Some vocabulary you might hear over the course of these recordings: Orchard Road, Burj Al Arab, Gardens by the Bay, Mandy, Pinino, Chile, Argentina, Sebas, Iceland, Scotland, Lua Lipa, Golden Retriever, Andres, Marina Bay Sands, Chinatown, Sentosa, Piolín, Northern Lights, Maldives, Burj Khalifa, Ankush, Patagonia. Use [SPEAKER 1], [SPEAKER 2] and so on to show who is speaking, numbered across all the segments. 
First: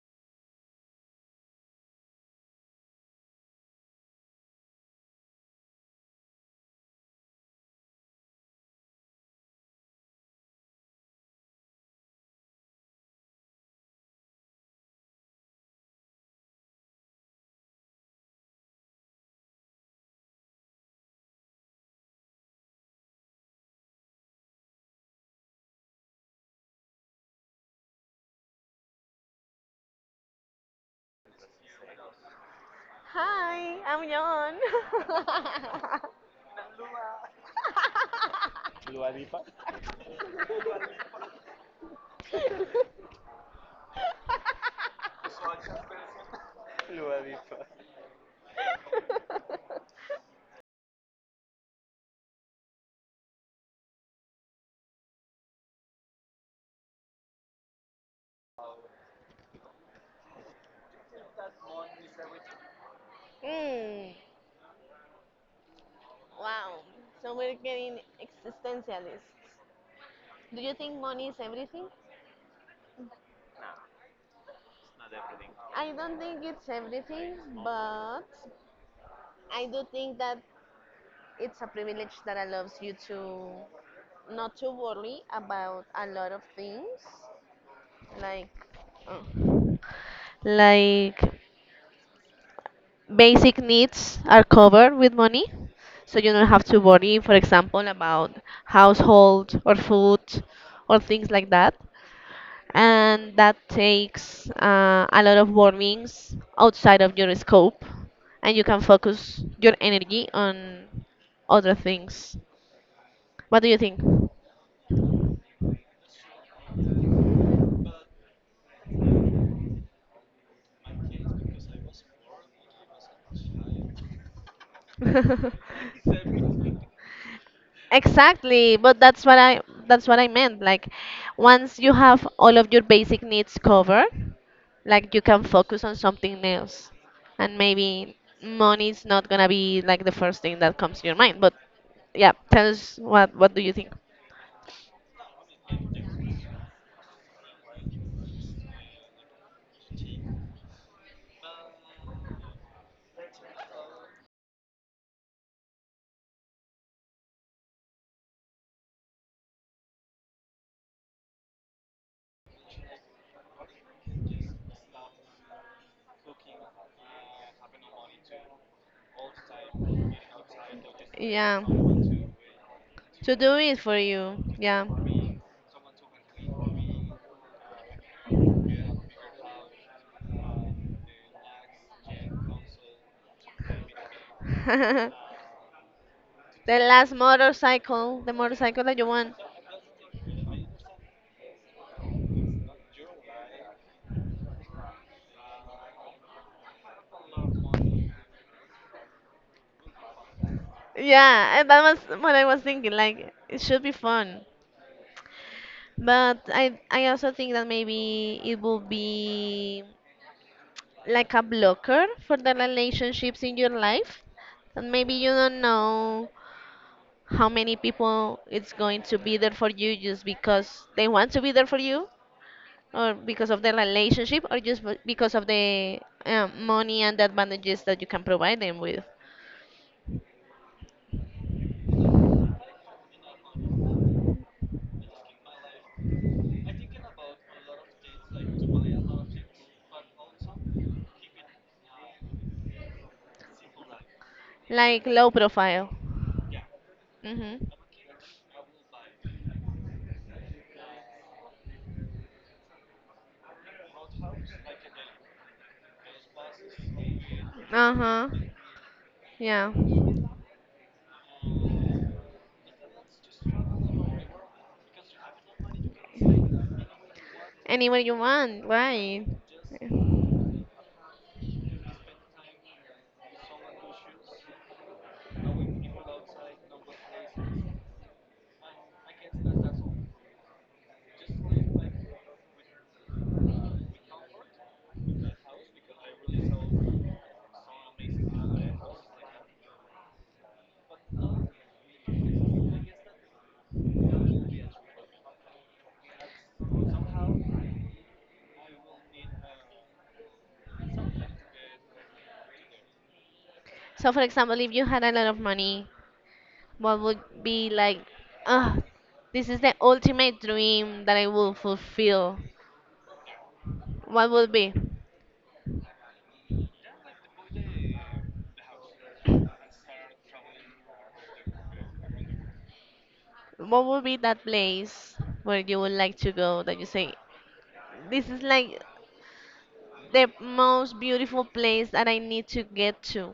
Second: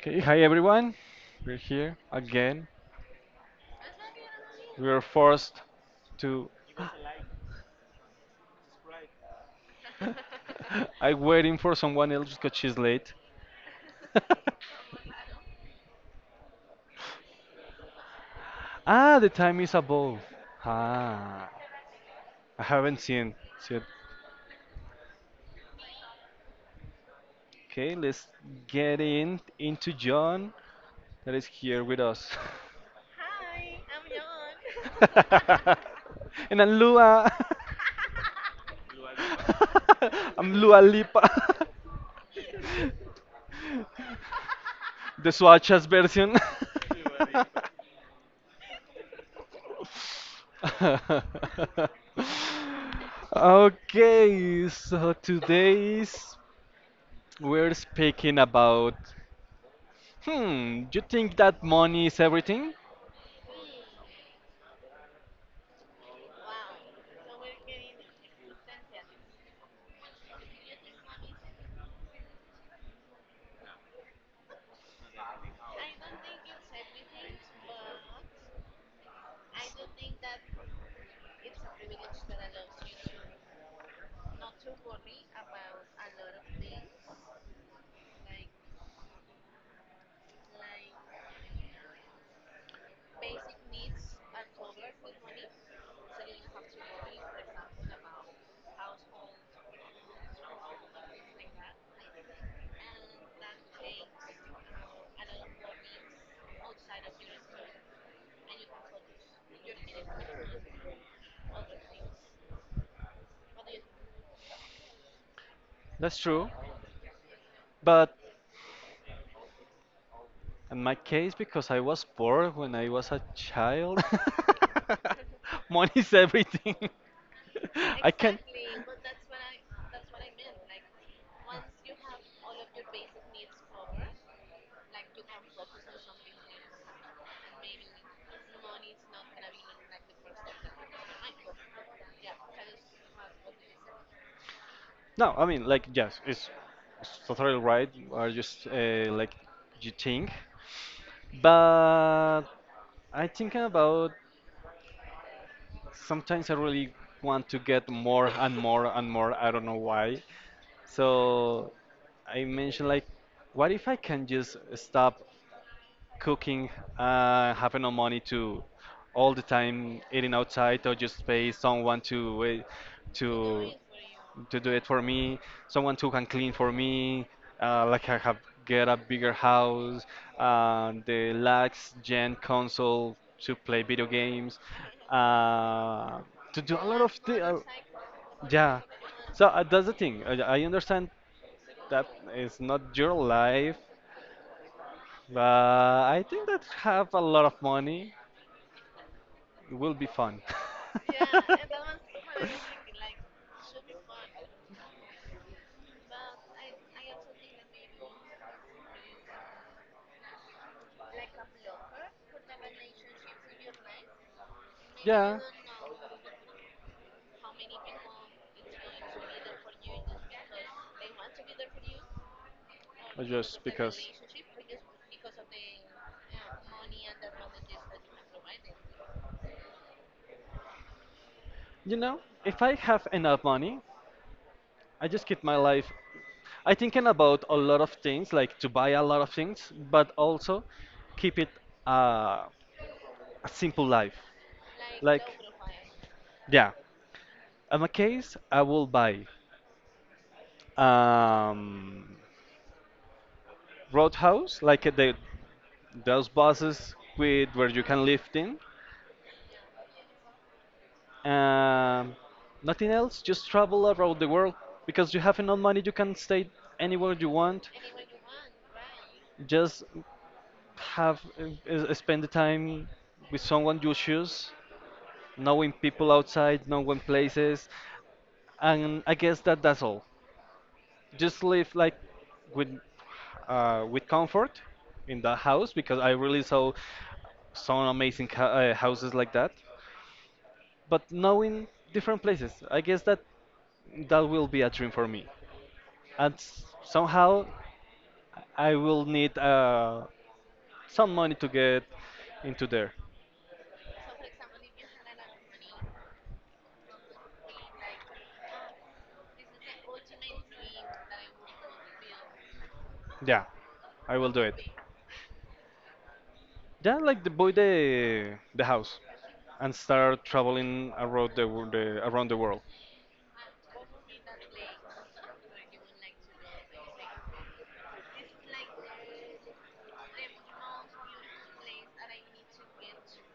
[SPEAKER 1] Okay, hi everyone. We're here again. We are forced to. I'm waiting for someone else because she's late. The time is above. Ah, I haven't seen. See it. Okay, let's get in into John that is here with us.
[SPEAKER 2] Hi, I'm John.
[SPEAKER 1] John. And I'm Lua. I'm Lua Lipa. The Swatchas version. Okay, so today's we're speaking about. Hmm, you think that money is everything?
[SPEAKER 2] mm, wow. So we're getting existentialists. Do you think money is everything? I don't think it's everything, but I do think that it's a privilege that allows you to not to worry about a lot of things, like. oh, like basic needs are covered with money. So you don't have to worry, for example, about household or food or things like that. And that takes a lot of warnings outside of your scope. And you can focus your energy on other things. What do you think?
[SPEAKER 1] That's true, but in my case, because I was poor when I was a child, money is everything. I can.
[SPEAKER 2] Exactly, but that's what I meant. Like once you have all of your basic needs covered, like you can focus on something else. And maybe money is not gonna be like the first thing that comes to your mind. But yeah, tell us what do you think?
[SPEAKER 1] No, I mean, like, yes, it's totally right. Or just like you think? But I think about sometimes I really want to get more and more and more. I don't know why. So I mentioned like, what if I can just stop cooking, having no money to all the time eating outside, or just pay
[SPEAKER 2] Yeah.
[SPEAKER 1] someone
[SPEAKER 2] To do
[SPEAKER 1] to
[SPEAKER 2] it for you.
[SPEAKER 1] to do it
[SPEAKER 2] Yeah.
[SPEAKER 1] for me, someone who can clean for me, like I have get a bigger house, the lax gen console to play video games,
[SPEAKER 2] The
[SPEAKER 1] uh, to do a lot of
[SPEAKER 2] last
[SPEAKER 1] things.
[SPEAKER 2] motorcycle, the
[SPEAKER 1] Yeah.
[SPEAKER 2] motorcycle that you want.
[SPEAKER 1] So that's the thing. I understand that it's not your life, but I think that have a lot of money, it will be fun.
[SPEAKER 2] Yeah, and that was what I was thinking. Like it should be fun. But I also think that maybe it will be like a blocker for the relationships in your life. And maybe you
[SPEAKER 1] Yeah.
[SPEAKER 2] don't know how many people it's going to be there for you just because they want to be there for you or
[SPEAKER 1] Or
[SPEAKER 2] because of
[SPEAKER 1] just
[SPEAKER 2] the
[SPEAKER 1] because.
[SPEAKER 2] relationship or just because of the money and the advantages that you can provide them with.
[SPEAKER 1] You know, if I have enough money, I just keep my life. I thinking about a lot of things, like to buy a lot of things, but also keep it, uh, a simple life.
[SPEAKER 2] Like low
[SPEAKER 1] Like,
[SPEAKER 2] profile.
[SPEAKER 1] yeah,
[SPEAKER 2] Mhm.
[SPEAKER 1] in my case, I will buy um, Roadhouse, like the those buses with where you can
[SPEAKER 2] Uh-huh.
[SPEAKER 1] lift in.
[SPEAKER 2] Yeah.
[SPEAKER 1] Um, Nothing else, just travel around the world because you have enough money, you can stay anywhere you want.
[SPEAKER 2] Anywhere you want, right?
[SPEAKER 1] Just have spend the time with someone you choose, knowing people outside, knowing places, and I guess that that's all. Just live like with with comfort in the house because I really saw some amazing houses like that. But knowing different places, I guess that that will be a dream for me. And somehow I will need some money to get into there.
[SPEAKER 2] So, for example, if you had a lot of money, what would be like, ah, this is the ultimate dream that I will fulfill?
[SPEAKER 1] Yeah, I
[SPEAKER 2] What
[SPEAKER 1] will do
[SPEAKER 2] would
[SPEAKER 1] it.
[SPEAKER 2] be?
[SPEAKER 1] Yeah, like the boy the house, and start traveling around the world.
[SPEAKER 2] What would be that place where you would like to go that you say, this is like the most beautiful place that I need to get to?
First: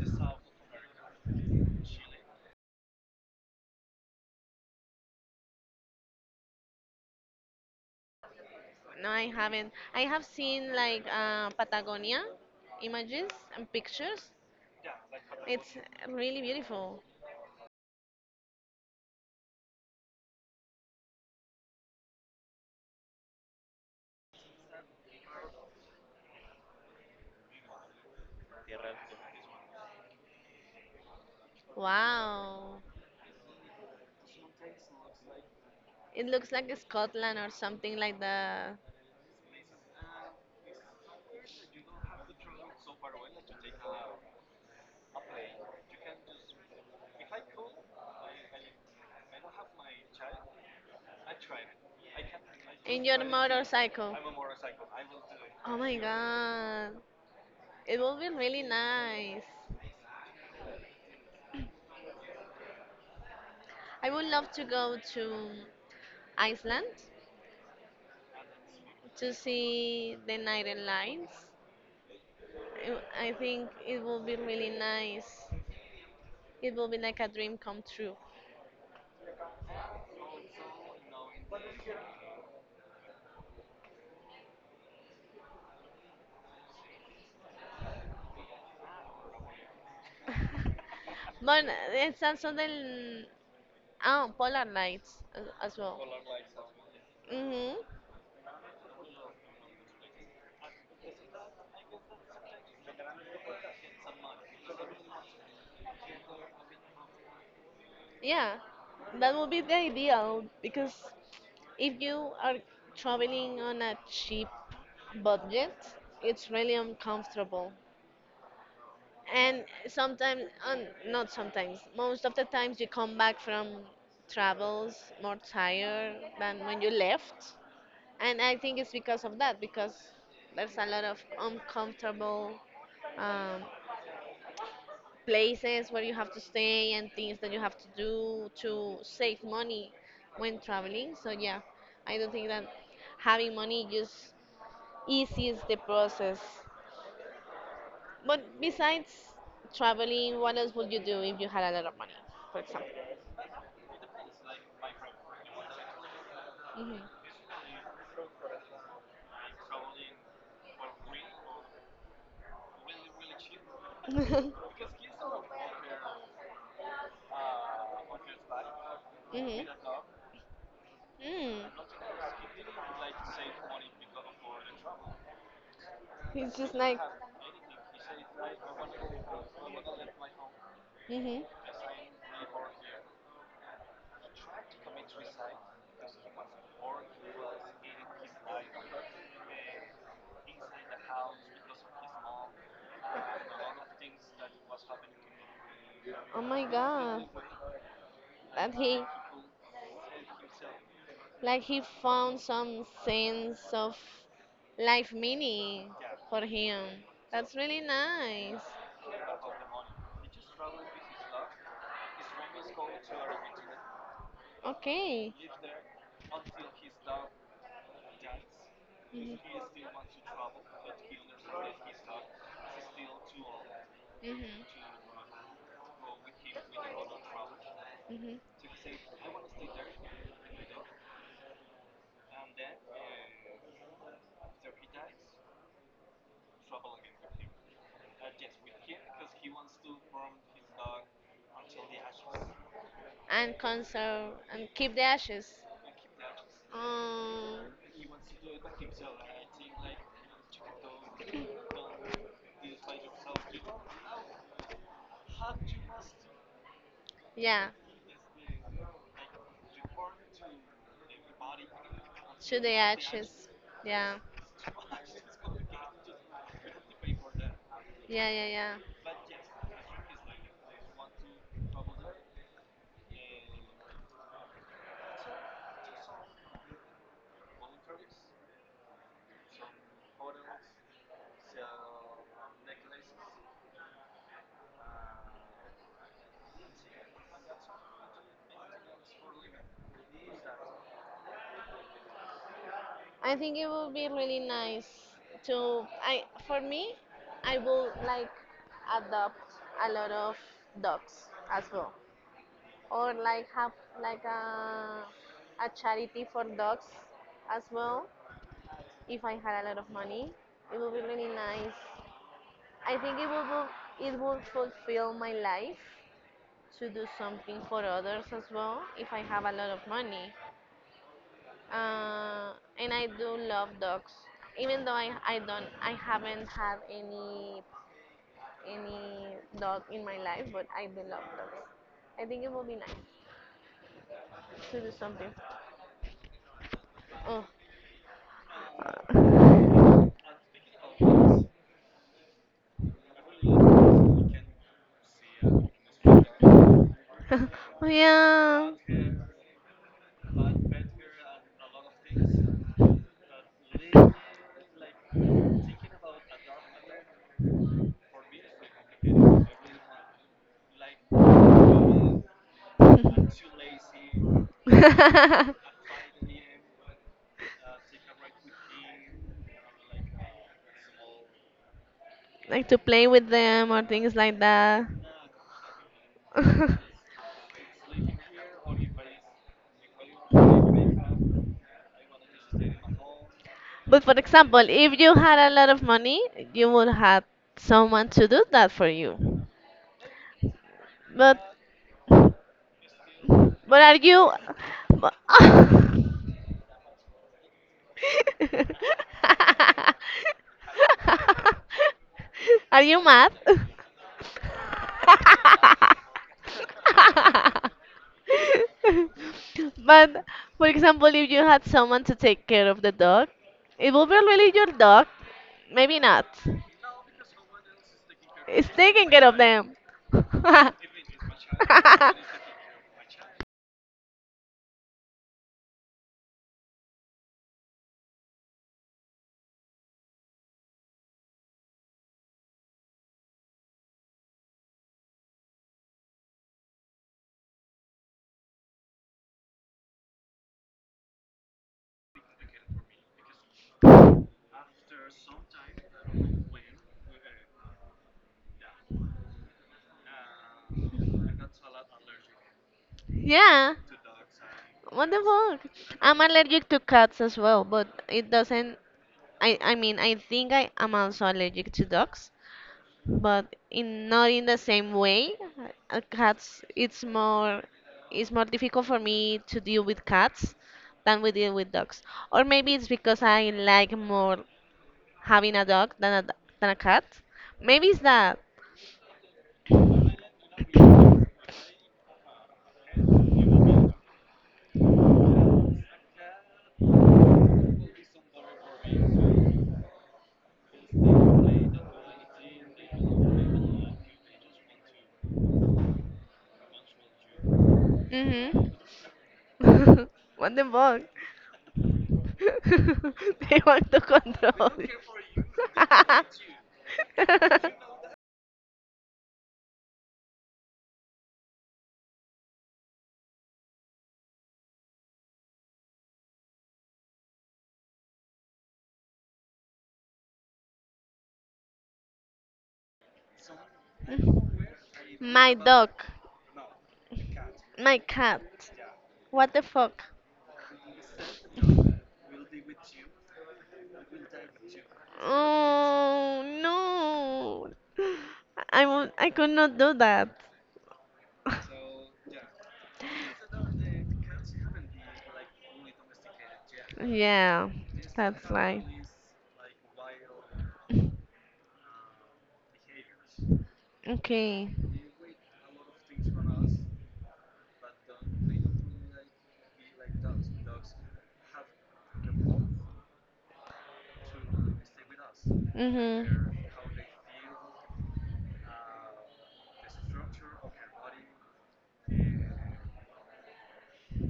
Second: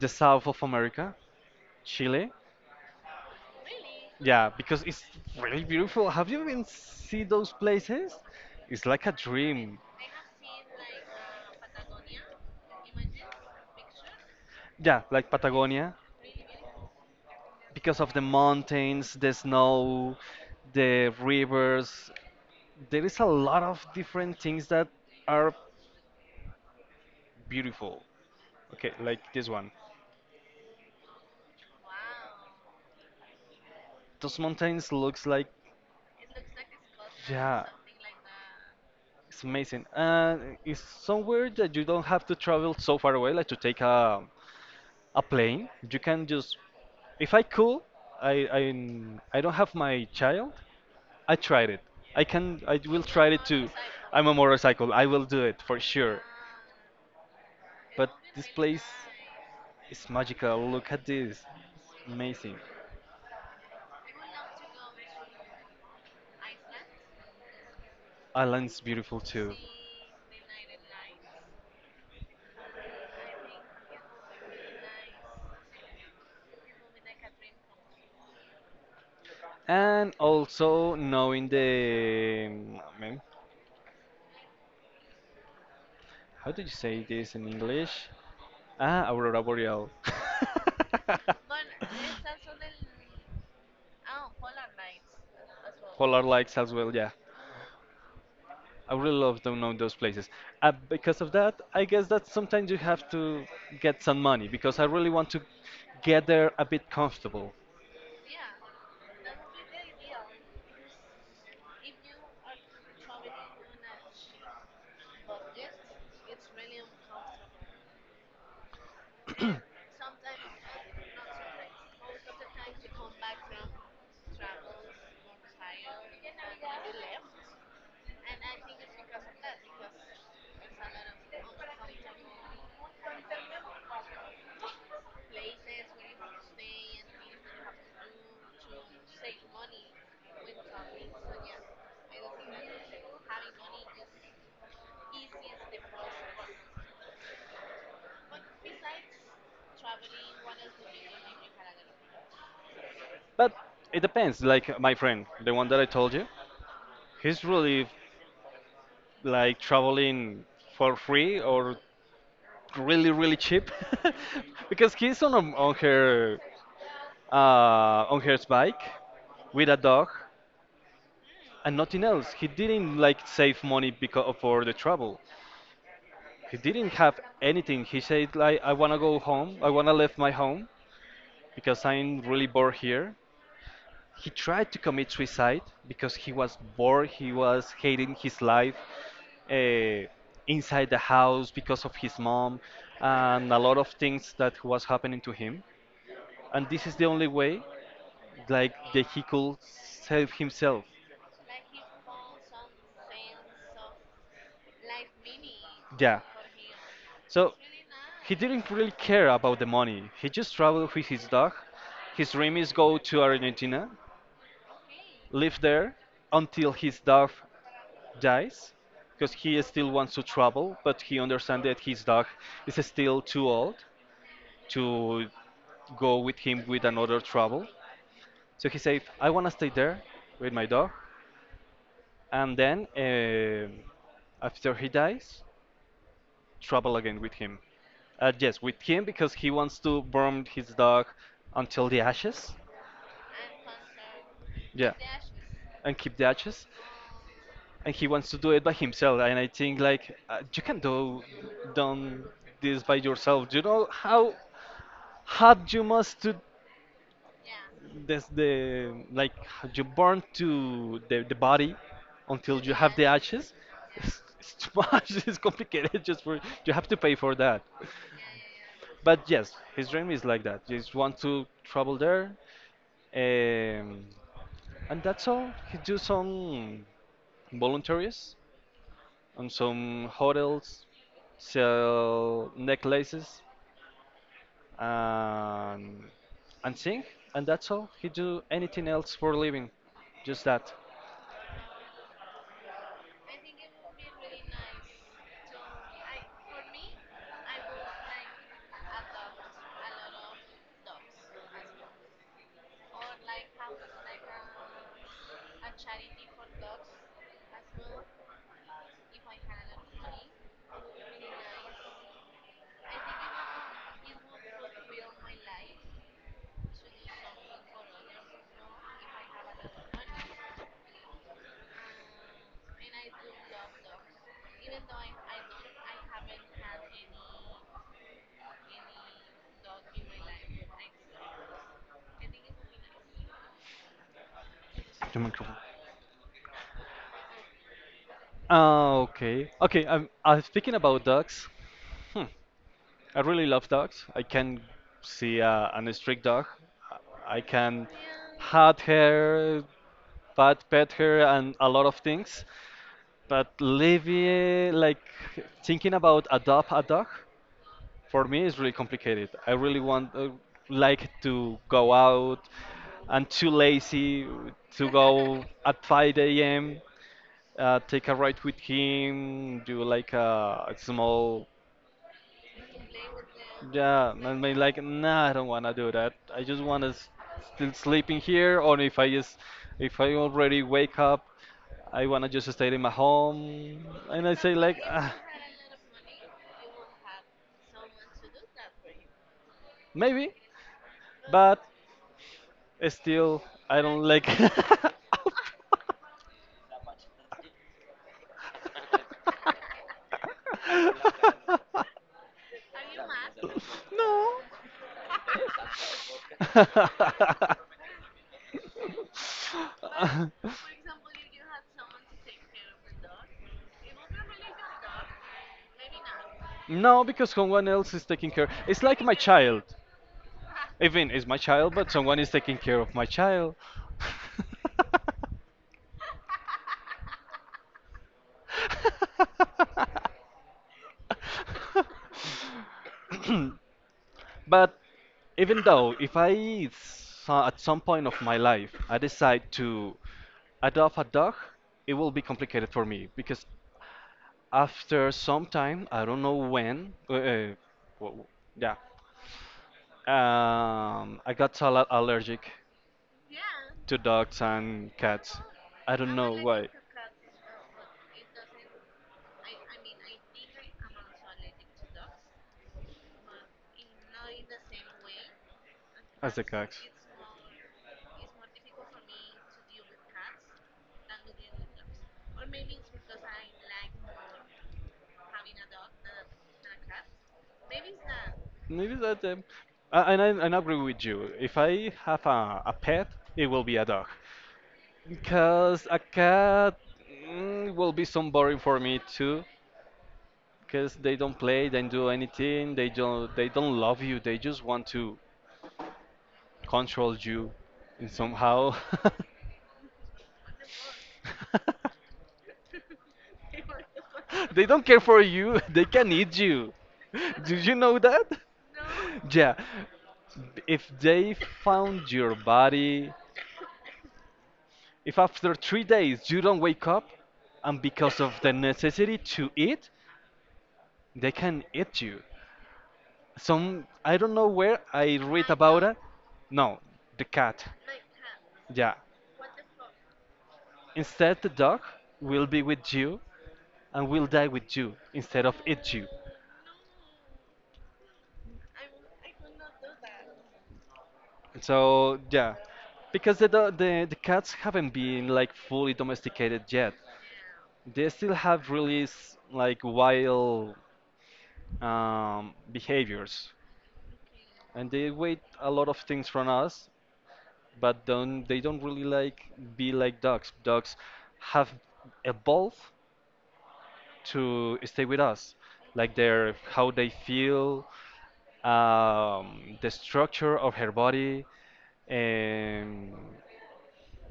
[SPEAKER 1] The south of America, Chile? Yeah, because it's really beautiful. Have you been see those places? It's like
[SPEAKER 2] No,
[SPEAKER 1] a
[SPEAKER 2] I haven't.
[SPEAKER 1] dream.
[SPEAKER 2] I have seen like Patagonia images and pictures.
[SPEAKER 1] Yeah, like
[SPEAKER 2] It's
[SPEAKER 1] Patagonia,
[SPEAKER 2] really beautiful.
[SPEAKER 1] because of the mountains, the snow, the rivers. There is a lot of different things that are beautiful. Okay, like this one.
[SPEAKER 2] Wow.
[SPEAKER 1] Those mountains looks like,
[SPEAKER 2] It looks like Scotland or
[SPEAKER 1] yeah.
[SPEAKER 2] something like that.
[SPEAKER 1] It's amazing. And it's somewhere that you don't have to travel so far away, like to take a plane. You can just, if I could, I I I don't have my child. I tried it. I can. I
[SPEAKER 2] In
[SPEAKER 1] will
[SPEAKER 2] your
[SPEAKER 1] try it too.
[SPEAKER 2] motorcycle.
[SPEAKER 1] I'm a motorcycle. I will do it
[SPEAKER 2] Oh
[SPEAKER 1] for
[SPEAKER 2] my
[SPEAKER 1] sure.
[SPEAKER 2] god. It
[SPEAKER 1] But
[SPEAKER 2] will be
[SPEAKER 1] this
[SPEAKER 2] really
[SPEAKER 1] place
[SPEAKER 2] nice.
[SPEAKER 1] is magical. Look at this. Amazing.
[SPEAKER 2] I would love to go to Iceland
[SPEAKER 1] Island's beautiful
[SPEAKER 2] to
[SPEAKER 1] too.
[SPEAKER 2] see the Northern Lights. I think it will be really nice. It will be like a dream come true.
[SPEAKER 1] And also knowing the, I mean, how do you say this in English? Ah, aurora boreal.
[SPEAKER 2] But it's also the oh, polar lights as well.
[SPEAKER 1] Polar Lights as well, yeah.
[SPEAKER 2] Mm-hmm.
[SPEAKER 1] I really love to know those places. Because of that, I guess that sometimes you have to get some money because I really want to get there a bit comfortable.
[SPEAKER 2] Yeah, that would be the ideal because if you are traveling on a cheap budget, it's really uncomfortable. And sometimes, not sometimes, most of the times you come back from travels more tired than when you left. And I think it's because of that, because there's a lot of uncomfortable um, places where you have to stay and things that you have to do to save money when traveling. So yeah, I don't think that having money just eases the process. But besides traveling, what else would you do if you had a lot of money, for example?
[SPEAKER 1] But it depends. Like my friend, the one that I told you, he's really like traveling for free or really really cheap,
[SPEAKER 2] Mhm.
[SPEAKER 1] because he's on her bike with
[SPEAKER 2] Mhm.
[SPEAKER 1] a dog
[SPEAKER 2] Mm.
[SPEAKER 1] and nothing else. He didn't like save money because for the travel. He
[SPEAKER 2] He's just
[SPEAKER 1] didn't
[SPEAKER 2] like,
[SPEAKER 1] have anything. He said like I wanna go home. I wanna leave my home
[SPEAKER 2] mhm.
[SPEAKER 1] because I'm really bored here. He tried to commit suicide because he was bored. He was hating his life uh, inside the house because of his mom and a lot of things that was happening to him.
[SPEAKER 2] Oh my
[SPEAKER 1] And this is the only
[SPEAKER 2] God,
[SPEAKER 1] way like
[SPEAKER 2] that he
[SPEAKER 1] that he could save himself.
[SPEAKER 2] like he found some sense of life meaning
[SPEAKER 1] Yeah,
[SPEAKER 2] for him.
[SPEAKER 1] so
[SPEAKER 2] That's really
[SPEAKER 1] he
[SPEAKER 2] nice.
[SPEAKER 1] didn't really care about the money. He just traveled with his dog. His dream is go to Argentina,
[SPEAKER 2] Okay.
[SPEAKER 1] live there until his dog dies, because
[SPEAKER 2] Mhm.
[SPEAKER 1] he still wants to travel, but he understands that his dog is still too old
[SPEAKER 2] Mhm.
[SPEAKER 1] to go with him with another travel.
[SPEAKER 2] Mhm.
[SPEAKER 1] So he said, "I wanna stay there with my dog," and then after he dies, trouble again with him. Yes, with him because he wants to burn his dog until the ashes.
[SPEAKER 2] And conserve and
[SPEAKER 1] Yeah,
[SPEAKER 2] keep the ashes.
[SPEAKER 1] and keep the ashes.
[SPEAKER 2] Um.
[SPEAKER 1] And he wants to do it by himself. And I think like you can do done this by yourself. You know how hard you must to
[SPEAKER 2] Yeah.
[SPEAKER 1] this the like how you burn to the body until
[SPEAKER 2] To
[SPEAKER 1] you
[SPEAKER 2] the
[SPEAKER 1] have the
[SPEAKER 2] ashes.
[SPEAKER 1] ashes.
[SPEAKER 2] Yeah,
[SPEAKER 1] It's too much. It's complicated. Just for you have to pay for that.
[SPEAKER 2] yeah, yeah, yeah.
[SPEAKER 1] But yes, his dream is like that. Just want to travel there, um, and that's all. He do some voluntaries on some hotels, sell necklaces, and and sing, and that's all. He do anything else for living, just that.
[SPEAKER 2] I think it would be really nice to. I for me, I will like adopt a lot of dogs as well, or like have like a charity for dogs as well. If I had a lot of money, it would be really nice. I think it would it would fulfill my life to do something for others as well if I have a lot of money. uh, and I do love dogs. Even though I haven't had any dog in my life, but I do love dogs. I think it would be nice to do
[SPEAKER 1] The
[SPEAKER 2] something.
[SPEAKER 1] microphone.
[SPEAKER 2] Oh,
[SPEAKER 1] Okay, okay. I'm speaking about dogs. Hmm. I really love dogs. I can see an strict dog. I can
[SPEAKER 2] oh
[SPEAKER 1] hug her, pet her, and a lot of things. But living like thinking
[SPEAKER 2] yeah.
[SPEAKER 1] about adopt a dog for me is really complicated. I really want like to go out. I'm too lazy to go at 5 a.m. Take a ride with him, do like a small,
[SPEAKER 2] Like to play with them or
[SPEAKER 1] yeah,
[SPEAKER 2] things
[SPEAKER 1] and
[SPEAKER 2] like
[SPEAKER 1] I'm like,
[SPEAKER 2] that.
[SPEAKER 1] nah, I don't wanna do that. I just
[SPEAKER 2] But
[SPEAKER 1] wanna s still sleeping here, or if I just, if I already wake up, I wanna just stay in my home.
[SPEAKER 2] for
[SPEAKER 1] And I say
[SPEAKER 2] example,
[SPEAKER 1] like,
[SPEAKER 2] if you had a lot of money, you would have someone to do that for you.
[SPEAKER 1] maybe,
[SPEAKER 2] But
[SPEAKER 1] but still, I
[SPEAKER 2] but are
[SPEAKER 1] don't like.
[SPEAKER 2] you? but- are you mad? But
[SPEAKER 1] No.
[SPEAKER 2] for example, if you had someone to take care of the dog, it would be really your dog. Maybe not.
[SPEAKER 1] No, because someone else is taking care.
[SPEAKER 2] It's
[SPEAKER 1] It's like
[SPEAKER 2] taking
[SPEAKER 1] my
[SPEAKER 2] care of
[SPEAKER 1] child.
[SPEAKER 2] them.
[SPEAKER 1] Even it's my child, but someone is taking care of my child. But even though if I at some point of my life I decide to adopt a dog, it will be complicated for me because after some time, I don't know when, yeah, I got al allergic
[SPEAKER 2] Yeah.
[SPEAKER 1] to dogs and
[SPEAKER 2] What the
[SPEAKER 1] cats. I
[SPEAKER 2] fuck?
[SPEAKER 1] don't
[SPEAKER 2] I'm
[SPEAKER 1] know
[SPEAKER 2] allergic
[SPEAKER 1] why.
[SPEAKER 2] to cats as well, but it doesn't. I mean, I think I am also allergic to dogs, but in not in the same way.
[SPEAKER 1] As the
[SPEAKER 2] Cats,
[SPEAKER 1] cats.
[SPEAKER 2] it's more difficult for me to deal with cats than we deal with dogs. Or maybe it's because I like more having a dog than a than a cat. Maybe it's that.
[SPEAKER 1] Maybe that. And I agree with you. If I have a pet, it will be a dog. Because a cat, will be some boring for me too. Because they don't play, they don't do anything, they don't love you, they just want to control you in
[SPEAKER 2] Mhm.
[SPEAKER 1] somehow.
[SPEAKER 2] Manden vos. They want to
[SPEAKER 1] They
[SPEAKER 2] control.
[SPEAKER 1] don't care for you, they can eat you. Did you know that? Yeah. If they found your body, if after 3 days you don't wake up, and because of the necessity to eat, they can eat you. Some I don't know where I read
[SPEAKER 2] My
[SPEAKER 1] about
[SPEAKER 2] dog.
[SPEAKER 1] it. No, the cat.
[SPEAKER 2] My cat.
[SPEAKER 1] Yeah,
[SPEAKER 2] What the fuck?
[SPEAKER 1] instead, the dog will be with you and will die with you instead of eat you.
[SPEAKER 2] Oh no. I won't, I could not do that.
[SPEAKER 1] So yeah, because the, do- the cats haven't been like fully domesticated yet.
[SPEAKER 2] Yeah,
[SPEAKER 1] They still
[SPEAKER 2] that's
[SPEAKER 1] have
[SPEAKER 2] right.
[SPEAKER 1] really like wild behaviors,
[SPEAKER 2] Okay.
[SPEAKER 1] and they wait a lot of things from us, but don't they don't really like be like dogs. Dogs have evolved to stay with us, like
[SPEAKER 2] Mhm.
[SPEAKER 1] their how they feel, the structure of her body. And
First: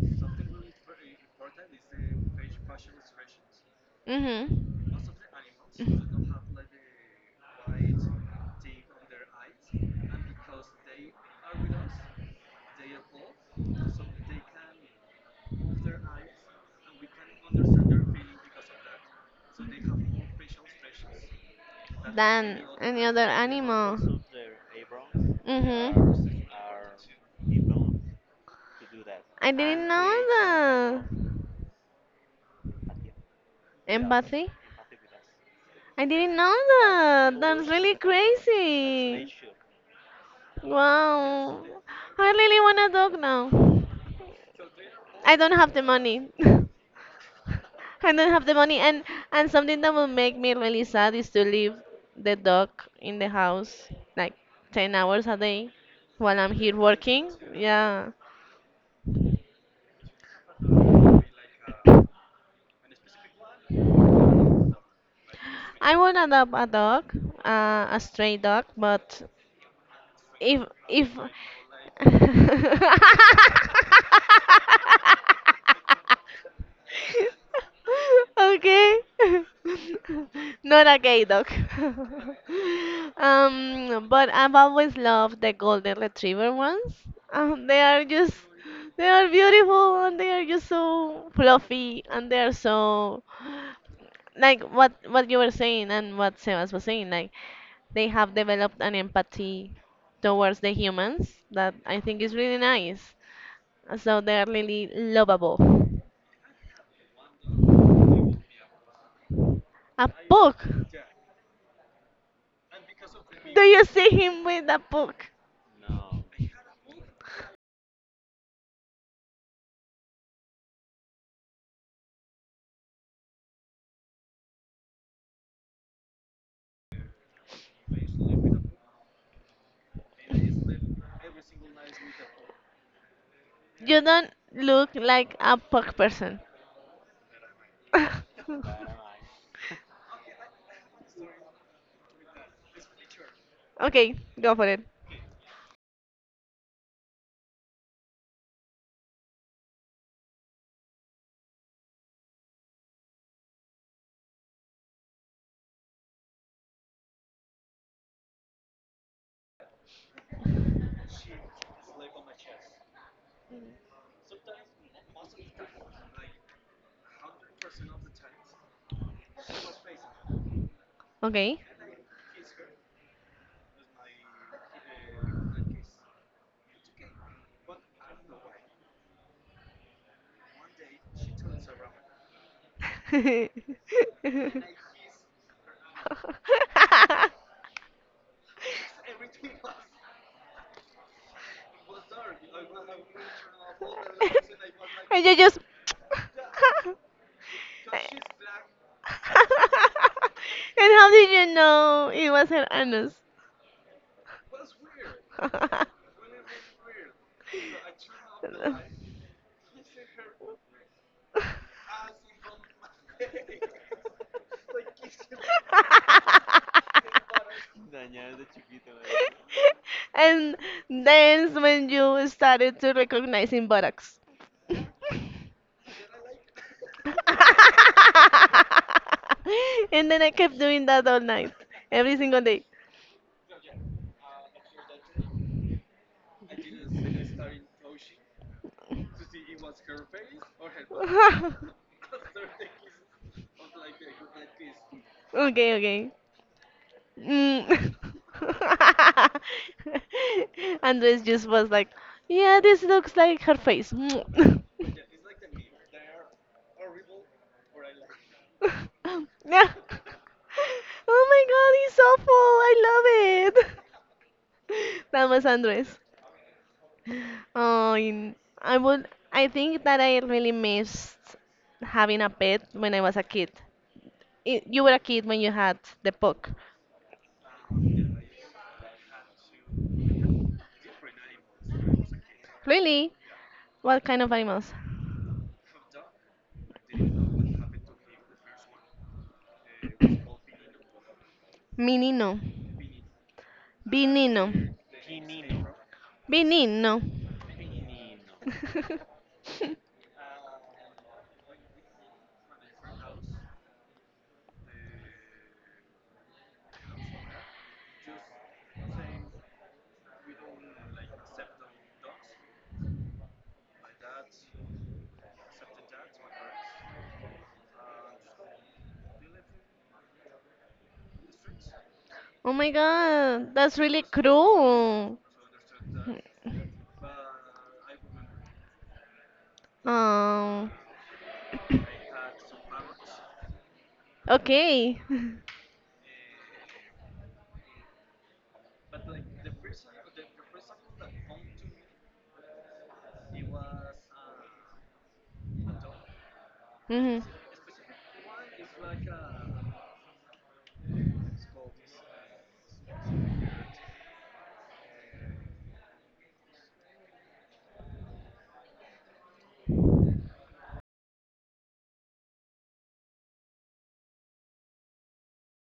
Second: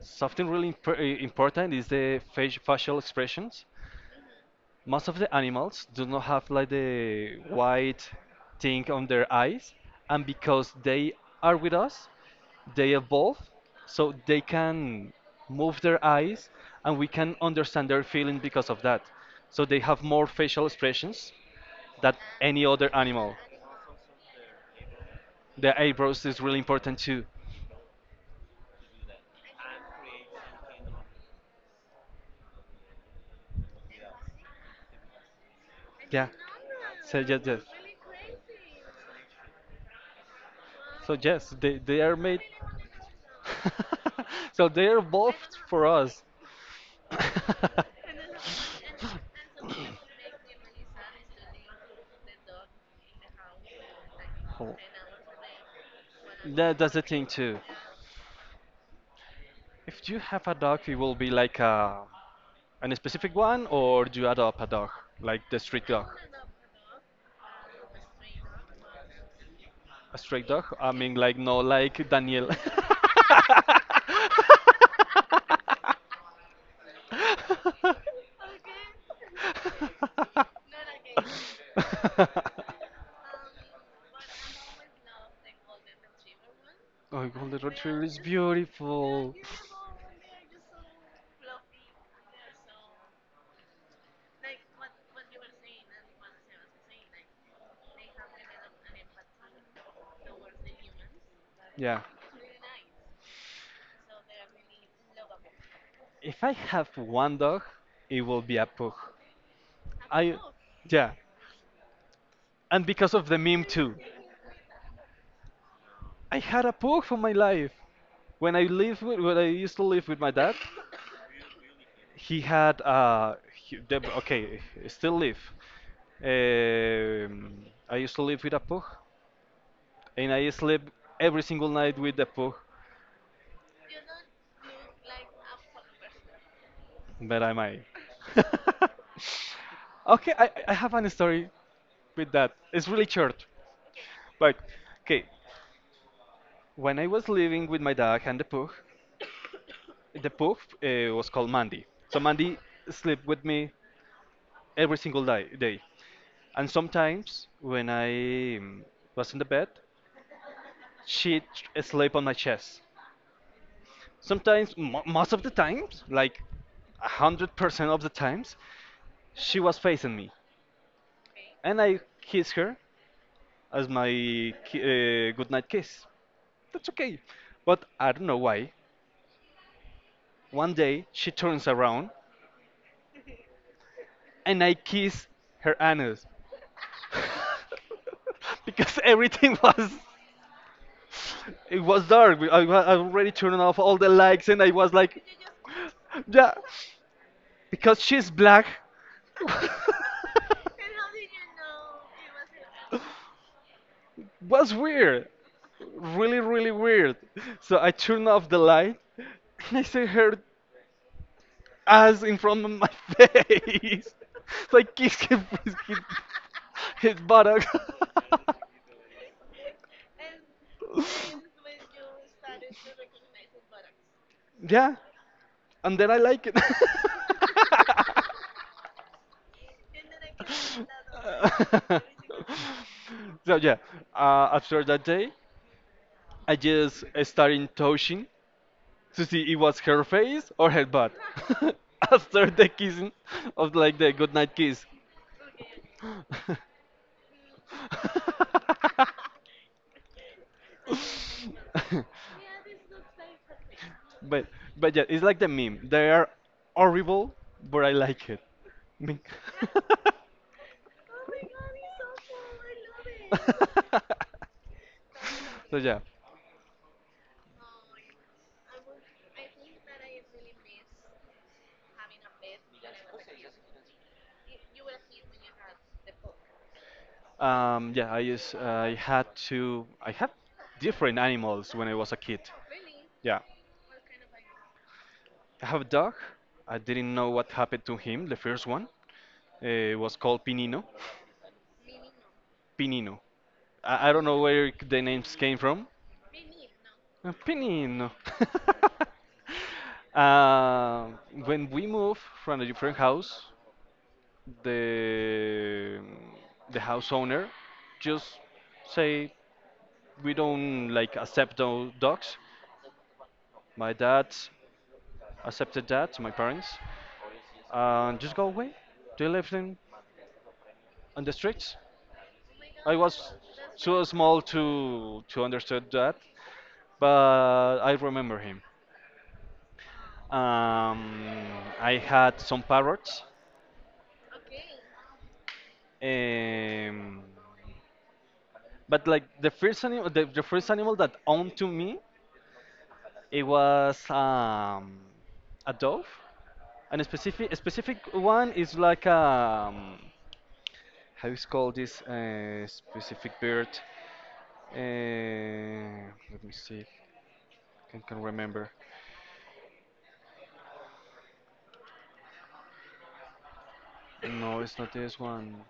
[SPEAKER 1] something really important is the facial expressions.
[SPEAKER 2] Mhm.
[SPEAKER 1] Most of the animals do not have like the white thing on their eyes, and because they are with us, they evolve so they can move their eyes and we can understand their feeling because of that. So they have more facial expressions than
[SPEAKER 2] Than
[SPEAKER 1] any other
[SPEAKER 2] any other
[SPEAKER 1] animal.
[SPEAKER 2] animal.
[SPEAKER 1] The eyebrows is
[SPEAKER 2] Mhm.
[SPEAKER 1] really important too.
[SPEAKER 2] I didn't know that. Empathy. I
[SPEAKER 1] Yeah.
[SPEAKER 2] didn't know
[SPEAKER 1] So
[SPEAKER 2] that.
[SPEAKER 1] yes, yes.
[SPEAKER 2] That's really crazy.
[SPEAKER 1] So yes,
[SPEAKER 2] Wow.
[SPEAKER 1] they are
[SPEAKER 2] I
[SPEAKER 1] made.
[SPEAKER 2] really want a dog now.
[SPEAKER 1] So they are
[SPEAKER 2] I
[SPEAKER 1] both
[SPEAKER 2] don't have the
[SPEAKER 1] for us.
[SPEAKER 2] money. I don't have the money and something that will make me really sad is to leave the dog in the house like
[SPEAKER 1] Oh.
[SPEAKER 2] 10 hours a day while I'm here
[SPEAKER 1] That's the thing
[SPEAKER 2] working.
[SPEAKER 1] too.
[SPEAKER 2] Yeah.
[SPEAKER 1] If you have a dog, it will be like an specific one, or do you adopt a dog, like the street
[SPEAKER 2] I
[SPEAKER 1] dog?
[SPEAKER 2] would adopt a dog, a stray dog, but
[SPEAKER 1] A straight
[SPEAKER 2] if
[SPEAKER 1] dog? I
[SPEAKER 2] if
[SPEAKER 1] mean, like, no, like Daniel.
[SPEAKER 2] Okay. Not a gay dog. But I've always loved the golden retriever ones.
[SPEAKER 1] Oh, Golden
[SPEAKER 2] They
[SPEAKER 1] Retriever
[SPEAKER 2] are
[SPEAKER 1] is
[SPEAKER 2] just they are
[SPEAKER 1] beautiful.
[SPEAKER 2] beautiful and they are just so fluffy and they are so like what you were saying and what Sebas was saying, like they have developed an empathy towards the humans that
[SPEAKER 1] Yeah.
[SPEAKER 2] I think is really nice. So they are really lovable.
[SPEAKER 1] If I have one dog, it will be a pug.
[SPEAKER 2] A
[SPEAKER 1] I,
[SPEAKER 2] pug.
[SPEAKER 1] yeah, and because of the
[SPEAKER 2] Do
[SPEAKER 1] meme
[SPEAKER 2] you
[SPEAKER 1] too.
[SPEAKER 2] see him with a poke?
[SPEAKER 1] I had a pug for my life. When I used to live with my dad, he had still live. I used to live with a pug, and I sleep every single night with the pug
[SPEAKER 2] You don't look like a poke person.
[SPEAKER 1] that I made. Okay, I have a story with that. It's really short,
[SPEAKER 2] Okay, go
[SPEAKER 1] but
[SPEAKER 2] for it.
[SPEAKER 1] okay. When I was living with my dog and the pug was called Mandy. So Mandy slept with me every single day. And sometimes when I was in the bed, she slept on my chest. Sometimes, mo most of the times, like 100% of the times, she was facing me,
[SPEAKER 2] Okay.
[SPEAKER 1] and I kiss her as my ki goodnight kiss. That's okay, but I don't know why. One day she turns around,
[SPEAKER 2] And
[SPEAKER 1] and I kiss her anus because everything was it was dark. I already turned off all the lights, and I was like,
[SPEAKER 2] you just.
[SPEAKER 1] yeah, because
[SPEAKER 2] And
[SPEAKER 1] she's black.
[SPEAKER 2] how did you know it was her anus?
[SPEAKER 1] was weird. Really, really weird. So I turned off the light and I see her ass in front of my face. So I kissed his buttock.
[SPEAKER 2] ¿verdad? And then when you started to recognizing buttocks.
[SPEAKER 1] yeah, and then I like it.
[SPEAKER 2] And then I kept doing that all night, every single day.
[SPEAKER 1] so yeah, after that day, I just started touching to see it was her face or her butt after the kissing of like the goodnight kiss.
[SPEAKER 2] Okay, okay. Mm. Andres just was like, yeah, this looks like her face.
[SPEAKER 1] but but yeah, it's like the meme. They are horrible, but I like it. Meme.
[SPEAKER 2] Yeah. Oh my god, he's awful. I love it. That was
[SPEAKER 1] so
[SPEAKER 2] Andres.
[SPEAKER 1] yeah.
[SPEAKER 2] Oh, in- I would. I think that I really missed having a pet when I was a kid. I you were a kid when you had the puck.
[SPEAKER 1] Yeah, I used I had to I had different animals when I was a kid.
[SPEAKER 2] Really?
[SPEAKER 1] Yeah,
[SPEAKER 2] What kind of animals?
[SPEAKER 1] I have a dog. I didn't know what happened to him. The first one was called Pinino.
[SPEAKER 2] Menino.
[SPEAKER 1] Pinino. I don't know
[SPEAKER 2] Benino.
[SPEAKER 1] where the names came from.
[SPEAKER 2] Benino.
[SPEAKER 1] Pinino. Uh, when we moved from a different house, the the house owner just say we don't like accept no dogs. My dad accepted that to my parents and just go away. They left him on the streets.
[SPEAKER 2] Oh my
[SPEAKER 1] I was
[SPEAKER 2] god, that's really
[SPEAKER 1] too small
[SPEAKER 2] cruel.
[SPEAKER 1] to understand that, but I remember him.
[SPEAKER 2] Um,
[SPEAKER 1] Um, I had some parrots,
[SPEAKER 2] okay.
[SPEAKER 1] um, but like the first animal, the first animal that owned to me, it was a dove. And a
[SPEAKER 2] hmm
[SPEAKER 1] specific a specific one is like, how is called this specific bird? Uh, let me see. I can remember. No, it's not this one.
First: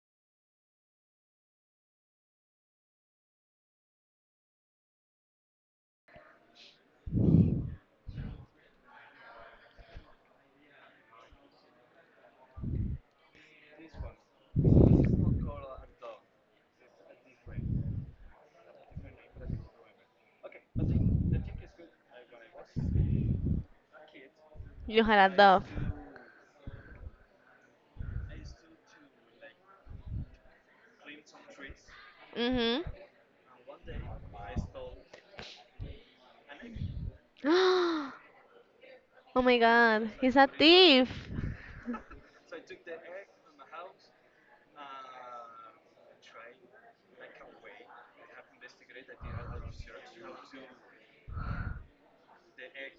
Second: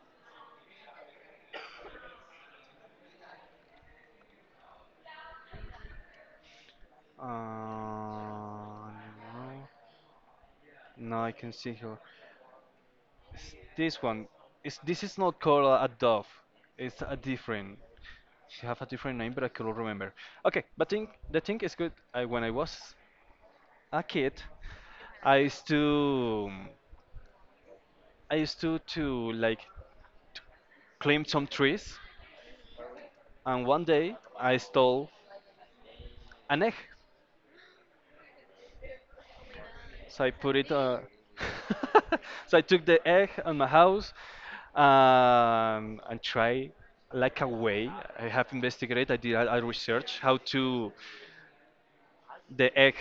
[SPEAKER 1] Uh, no. No, I can see here. It's this one. This is not called a dove. It's a different. She have a different name, but I cannot remember. Okay, but the thing is good. When I was a kid,
[SPEAKER 2] You had a
[SPEAKER 1] I
[SPEAKER 2] dove.
[SPEAKER 1] used to, I used to like climb some trees. And one day I stole an egg.
[SPEAKER 2] Mm-hmm. Oh my God,
[SPEAKER 1] So I
[SPEAKER 2] he's a
[SPEAKER 1] put it.
[SPEAKER 2] thief.
[SPEAKER 1] So I took the egg on my house, and try like a way. I have investigated. I did a research how to the egg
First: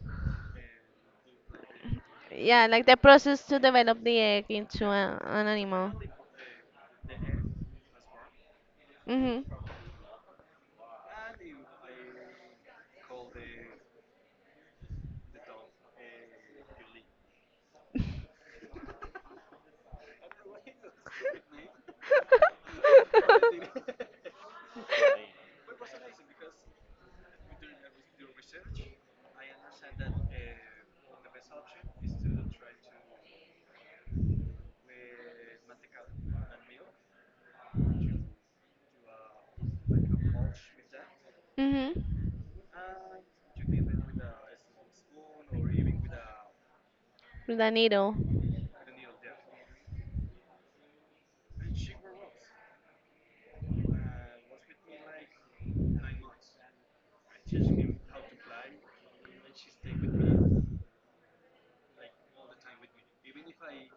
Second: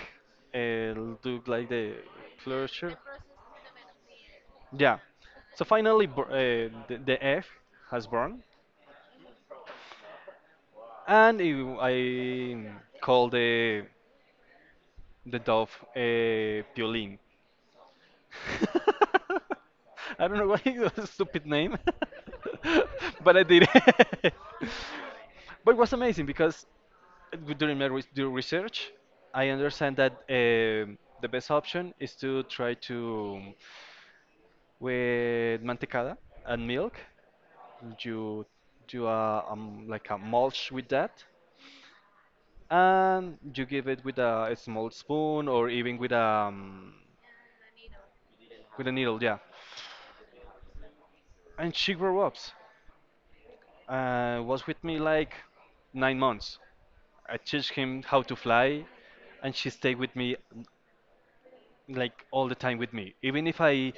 [SPEAKER 1] uh, do like the
[SPEAKER 2] Yeah, like
[SPEAKER 1] closure.
[SPEAKER 2] the process to develop the egg into
[SPEAKER 1] Yeah.
[SPEAKER 2] an
[SPEAKER 1] So
[SPEAKER 2] animal.
[SPEAKER 1] finally, the egg has burned,
[SPEAKER 2] Mm-hmm.
[SPEAKER 1] and I call the dove Piolín. I don't know why. it was a stupid name, but I did it. but it was amazing because during my do research, I understand that the best option is to try to with mantecada and milk. You do a like a mulch with that,
[SPEAKER 2] Mm-hmm.
[SPEAKER 1] and you give it with a small spoon or even with um,
[SPEAKER 2] With a needle.
[SPEAKER 1] a needle. Yeah, and she grew up. Was with me like 9 months. I teach him how to fly, and she stayed with me like all the time with me. Even if I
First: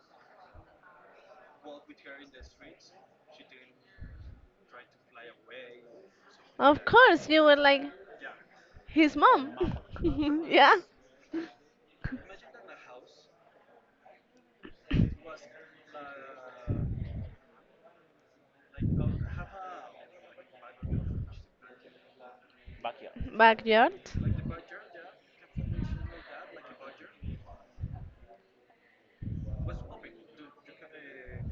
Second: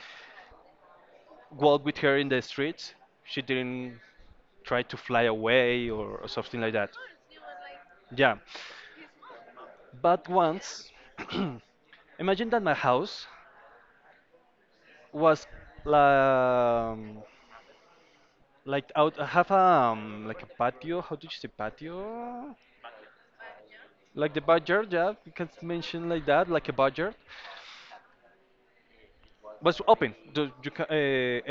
[SPEAKER 1] walked with her in the streets, she didn't try to fly away, or something like
[SPEAKER 2] Of
[SPEAKER 1] that.
[SPEAKER 2] course, you were like
[SPEAKER 1] Yeah,
[SPEAKER 2] his mom.
[SPEAKER 1] but
[SPEAKER 2] Yeah.
[SPEAKER 1] once, imagine that my house was, um, like out I have a, like a patio. How did you say patio?
[SPEAKER 2] Backyard.
[SPEAKER 1] Like the budget, yeah, you can mention like that, like a budget. Was open. The, you ca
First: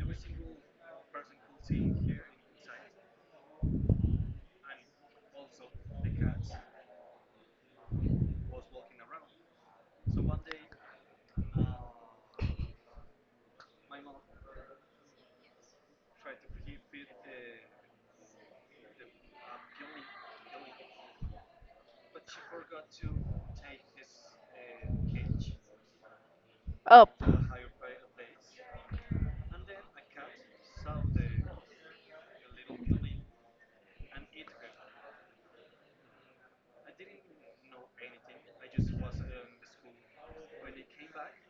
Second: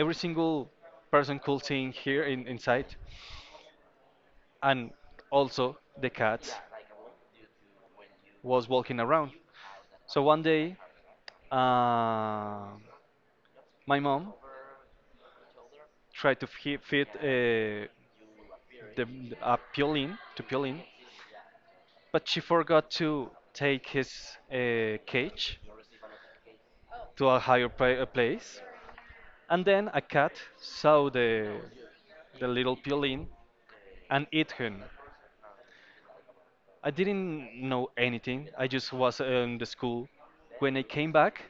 [SPEAKER 1] every single person could sing here inside, and also the cat was walking around. So one day, uh, my mom tried to feed, the a piolin to piolin, but she forgot to take his cage
[SPEAKER 2] Up.
[SPEAKER 1] to a higher place. And then a cat saw the little piolin and ate him. I didn't know anything. I just was in the school. When I came back,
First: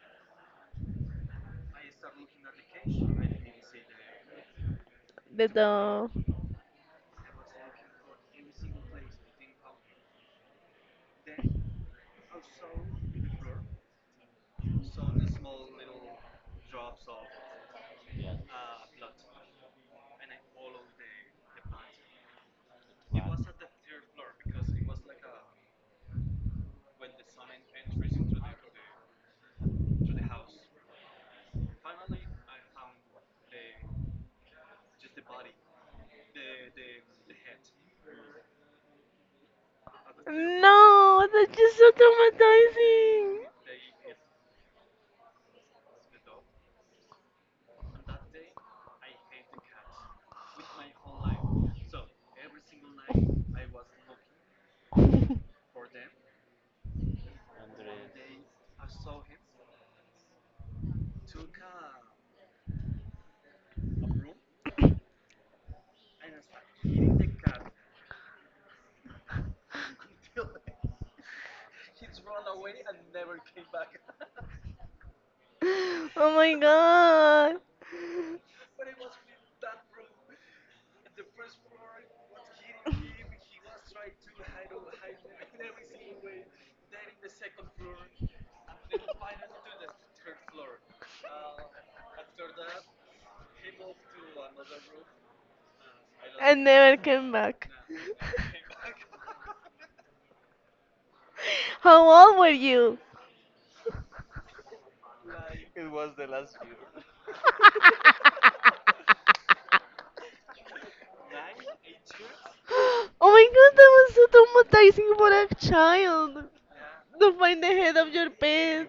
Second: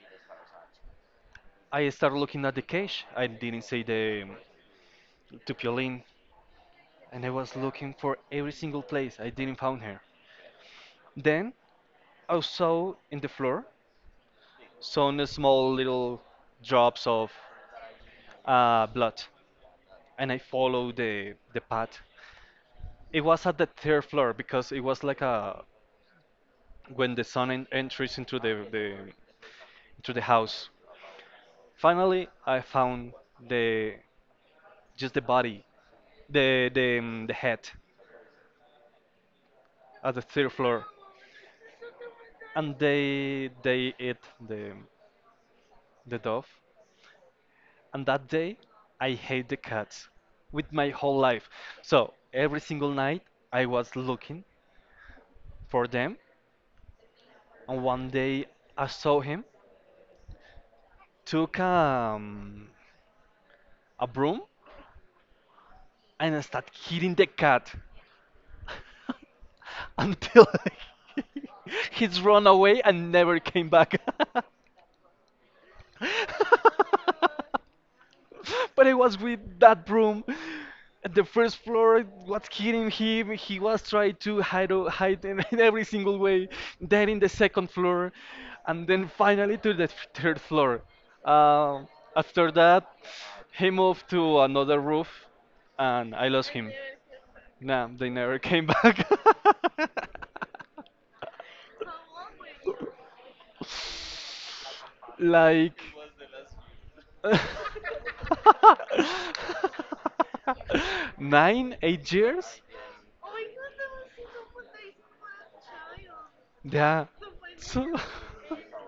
[SPEAKER 1] I started looking at the cage. I didn't see the
[SPEAKER 2] The
[SPEAKER 1] to Piolín,
[SPEAKER 2] door.
[SPEAKER 1] and I was looking for every single place. I didn't find her. Then I saw in the floor some small little drops of blood, and I followed the path. It was at the third floor because it was like a when the son enters into the into the house. Finally, I found the just the body, the head at the third floor,
[SPEAKER 2] No, that's just so
[SPEAKER 1] and
[SPEAKER 2] traumatizing.
[SPEAKER 1] they they eat the the dove. And that day, I hate the cats with my whole life. So every single night, I was looking for them, and one day I saw him took a broom and start hitting the cat. until he's run away and never came back.
[SPEAKER 2] Oh my god.
[SPEAKER 1] but it was with that broom. At the first floor it was hitting him. He was trying to hide in, in every single way. Then in the second floor, and then finally to the third floor. Um, after that, he moved to another roof, and I lost
[SPEAKER 2] I
[SPEAKER 1] him.
[SPEAKER 2] never came back.
[SPEAKER 1] Nah, they never came back.
[SPEAKER 2] How old were you?
[SPEAKER 1] Like. 9, 8 years?
[SPEAKER 2] Oh my god, that was so traumatizing for a child
[SPEAKER 1] Yeah.
[SPEAKER 2] to find the
[SPEAKER 1] So.
[SPEAKER 2] head of your pet.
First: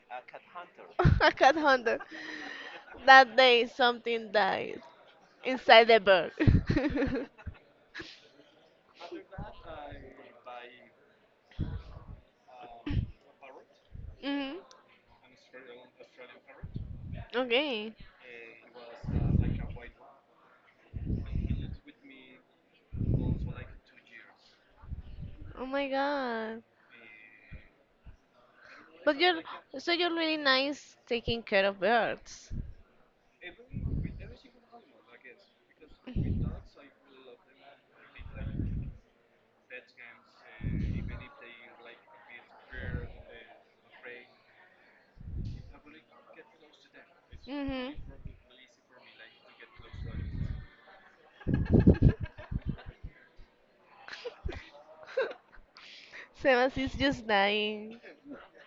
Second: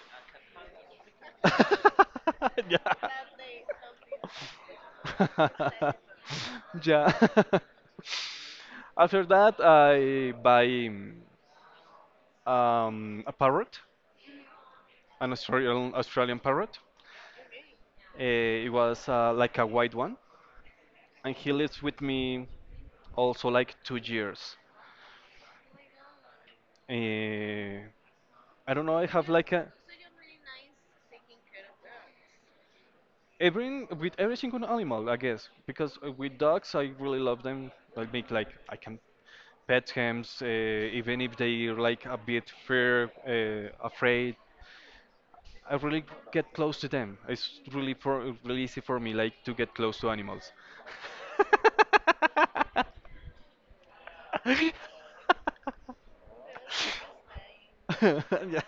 [SPEAKER 2] A cat hunter.
[SPEAKER 1] Yeah.
[SPEAKER 2] That day, something died inside the bird.
[SPEAKER 1] Yeah. After that, I buy a parrot,
[SPEAKER 2] Mhm.
[SPEAKER 1] an Australian parrot.
[SPEAKER 2] Okay.
[SPEAKER 1] Uh, it was like a white one, and he lives with me also like 2 years.
[SPEAKER 2] Oh my god.
[SPEAKER 1] Uh, I don't know. I
[SPEAKER 2] But
[SPEAKER 1] have
[SPEAKER 2] you're
[SPEAKER 1] like a
[SPEAKER 2] so you're really nice taking care of birds.
[SPEAKER 1] every with every single animal, I guess, because with dogs I really love them. I make like I can pet them, even if they are like a bit afraid. I really get close to them. It's
[SPEAKER 2] Mhm.
[SPEAKER 1] really easy for me like to get close to animals.
[SPEAKER 2] Sebas is just dying.
[SPEAKER 1] Yeah.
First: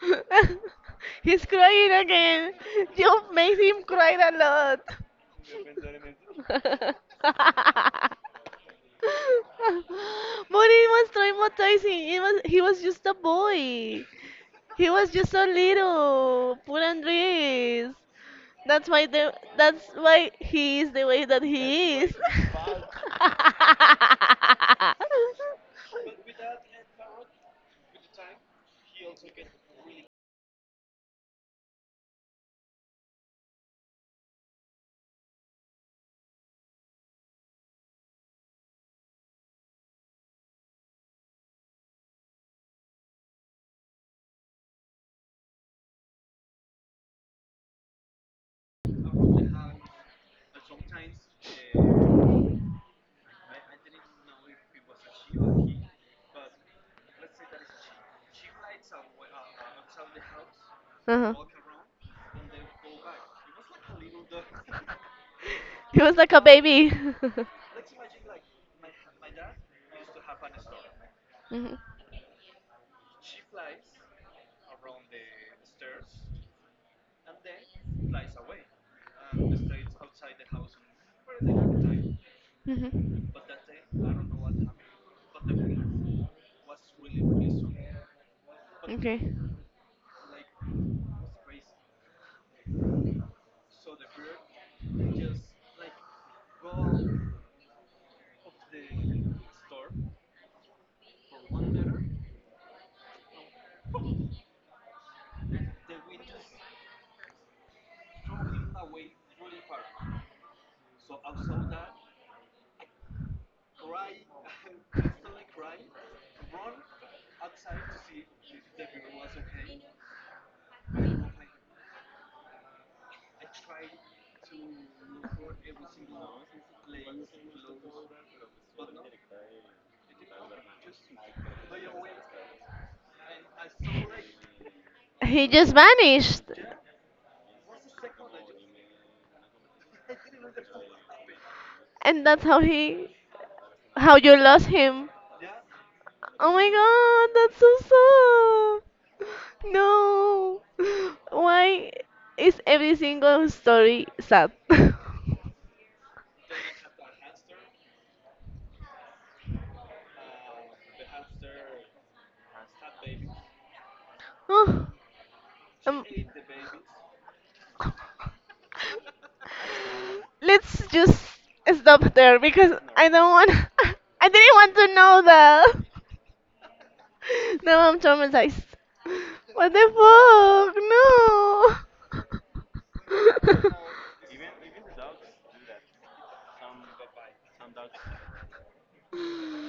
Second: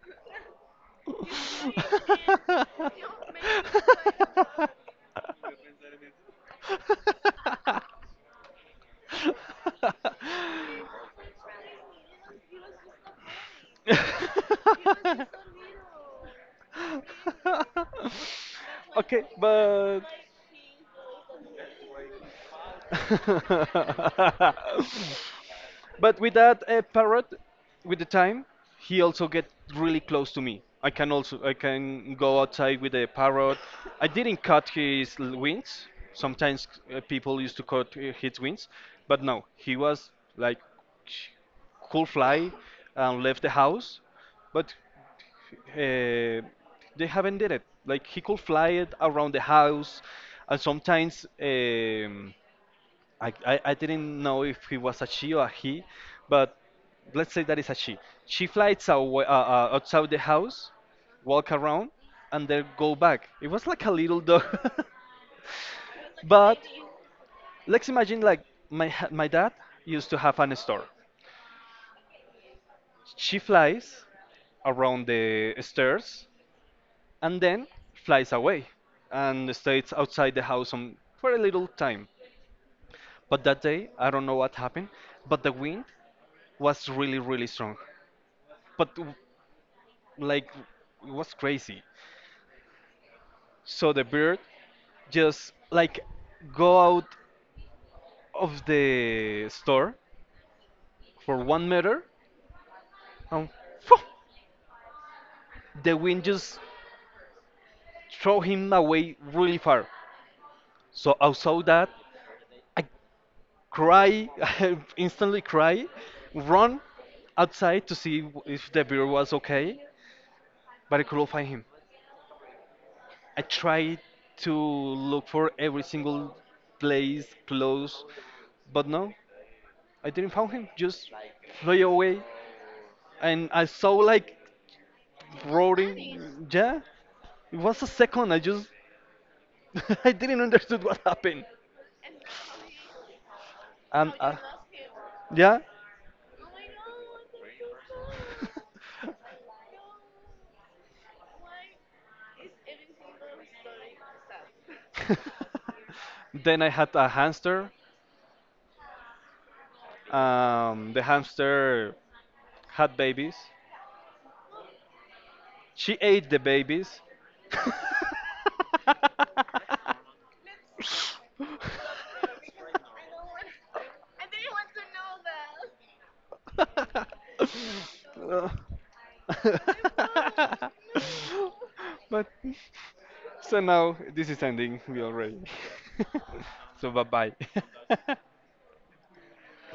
[SPEAKER 2] He's crying again. You made him cry a lot. But it was traumatizing. It was he was just a boy. He was just so little. Poor Andres. That's why
[SPEAKER 1] Okay,
[SPEAKER 2] the that's
[SPEAKER 1] but
[SPEAKER 2] why he is the way that he is.
[SPEAKER 1] but with that parrot, with the time, he also get really close to me. I can go outside with a parrot. I didn't cut his wings. Sometimes people used to cut his wings, but no, he was like sh- cool fly and left the house. But uh, they haven't did it. Like he could fly it around the house, and sometimes. I didn't know if he was a she or a he, but let's say that is a she. She flies away, outside the house,
[SPEAKER 2] Uh-huh.
[SPEAKER 1] walk around, and then go back. It was like a little dog.
[SPEAKER 2] He was like a
[SPEAKER 1] but
[SPEAKER 2] baby.
[SPEAKER 1] let's imagine like my dad used to have an store.
[SPEAKER 2] Mhm,
[SPEAKER 1] She flies around the stairs and then flies away and stays outside the house for a little time.
[SPEAKER 2] mhm.
[SPEAKER 1] But that day, I don't know what happened, but the wind was really, really strong. But
[SPEAKER 2] Okay.
[SPEAKER 1] like it was crazy. So the bird just like go out of the store for 1 meter and phew, the wind just throw him away really far. So I saw that I cry, I instantly cry, run outside to see if the bird was okay, but I couldn't find him. I tried to look for every single place close, but no. I didn't found him, just flew away. And I saw like
[SPEAKER 2] He just vanished.
[SPEAKER 1] roaring. Yeah, it was a second. I just I didn't understood what happened.
[SPEAKER 2] And that's how he
[SPEAKER 1] And
[SPEAKER 2] how you lost him.
[SPEAKER 1] yeah.
[SPEAKER 2] Oh my god, that's so sad. No. Why is every single story sad?
[SPEAKER 1] then I had a hamster. The hamster had babies.
[SPEAKER 2] Oh,
[SPEAKER 1] She
[SPEAKER 2] um,
[SPEAKER 1] ate the babies.
[SPEAKER 2] let's just stop there because I don't want. I didn't want to know that. Now I'm traumatized. What the
[SPEAKER 1] but so
[SPEAKER 2] fuck? No.
[SPEAKER 1] now this is ending. We already. so bye bye.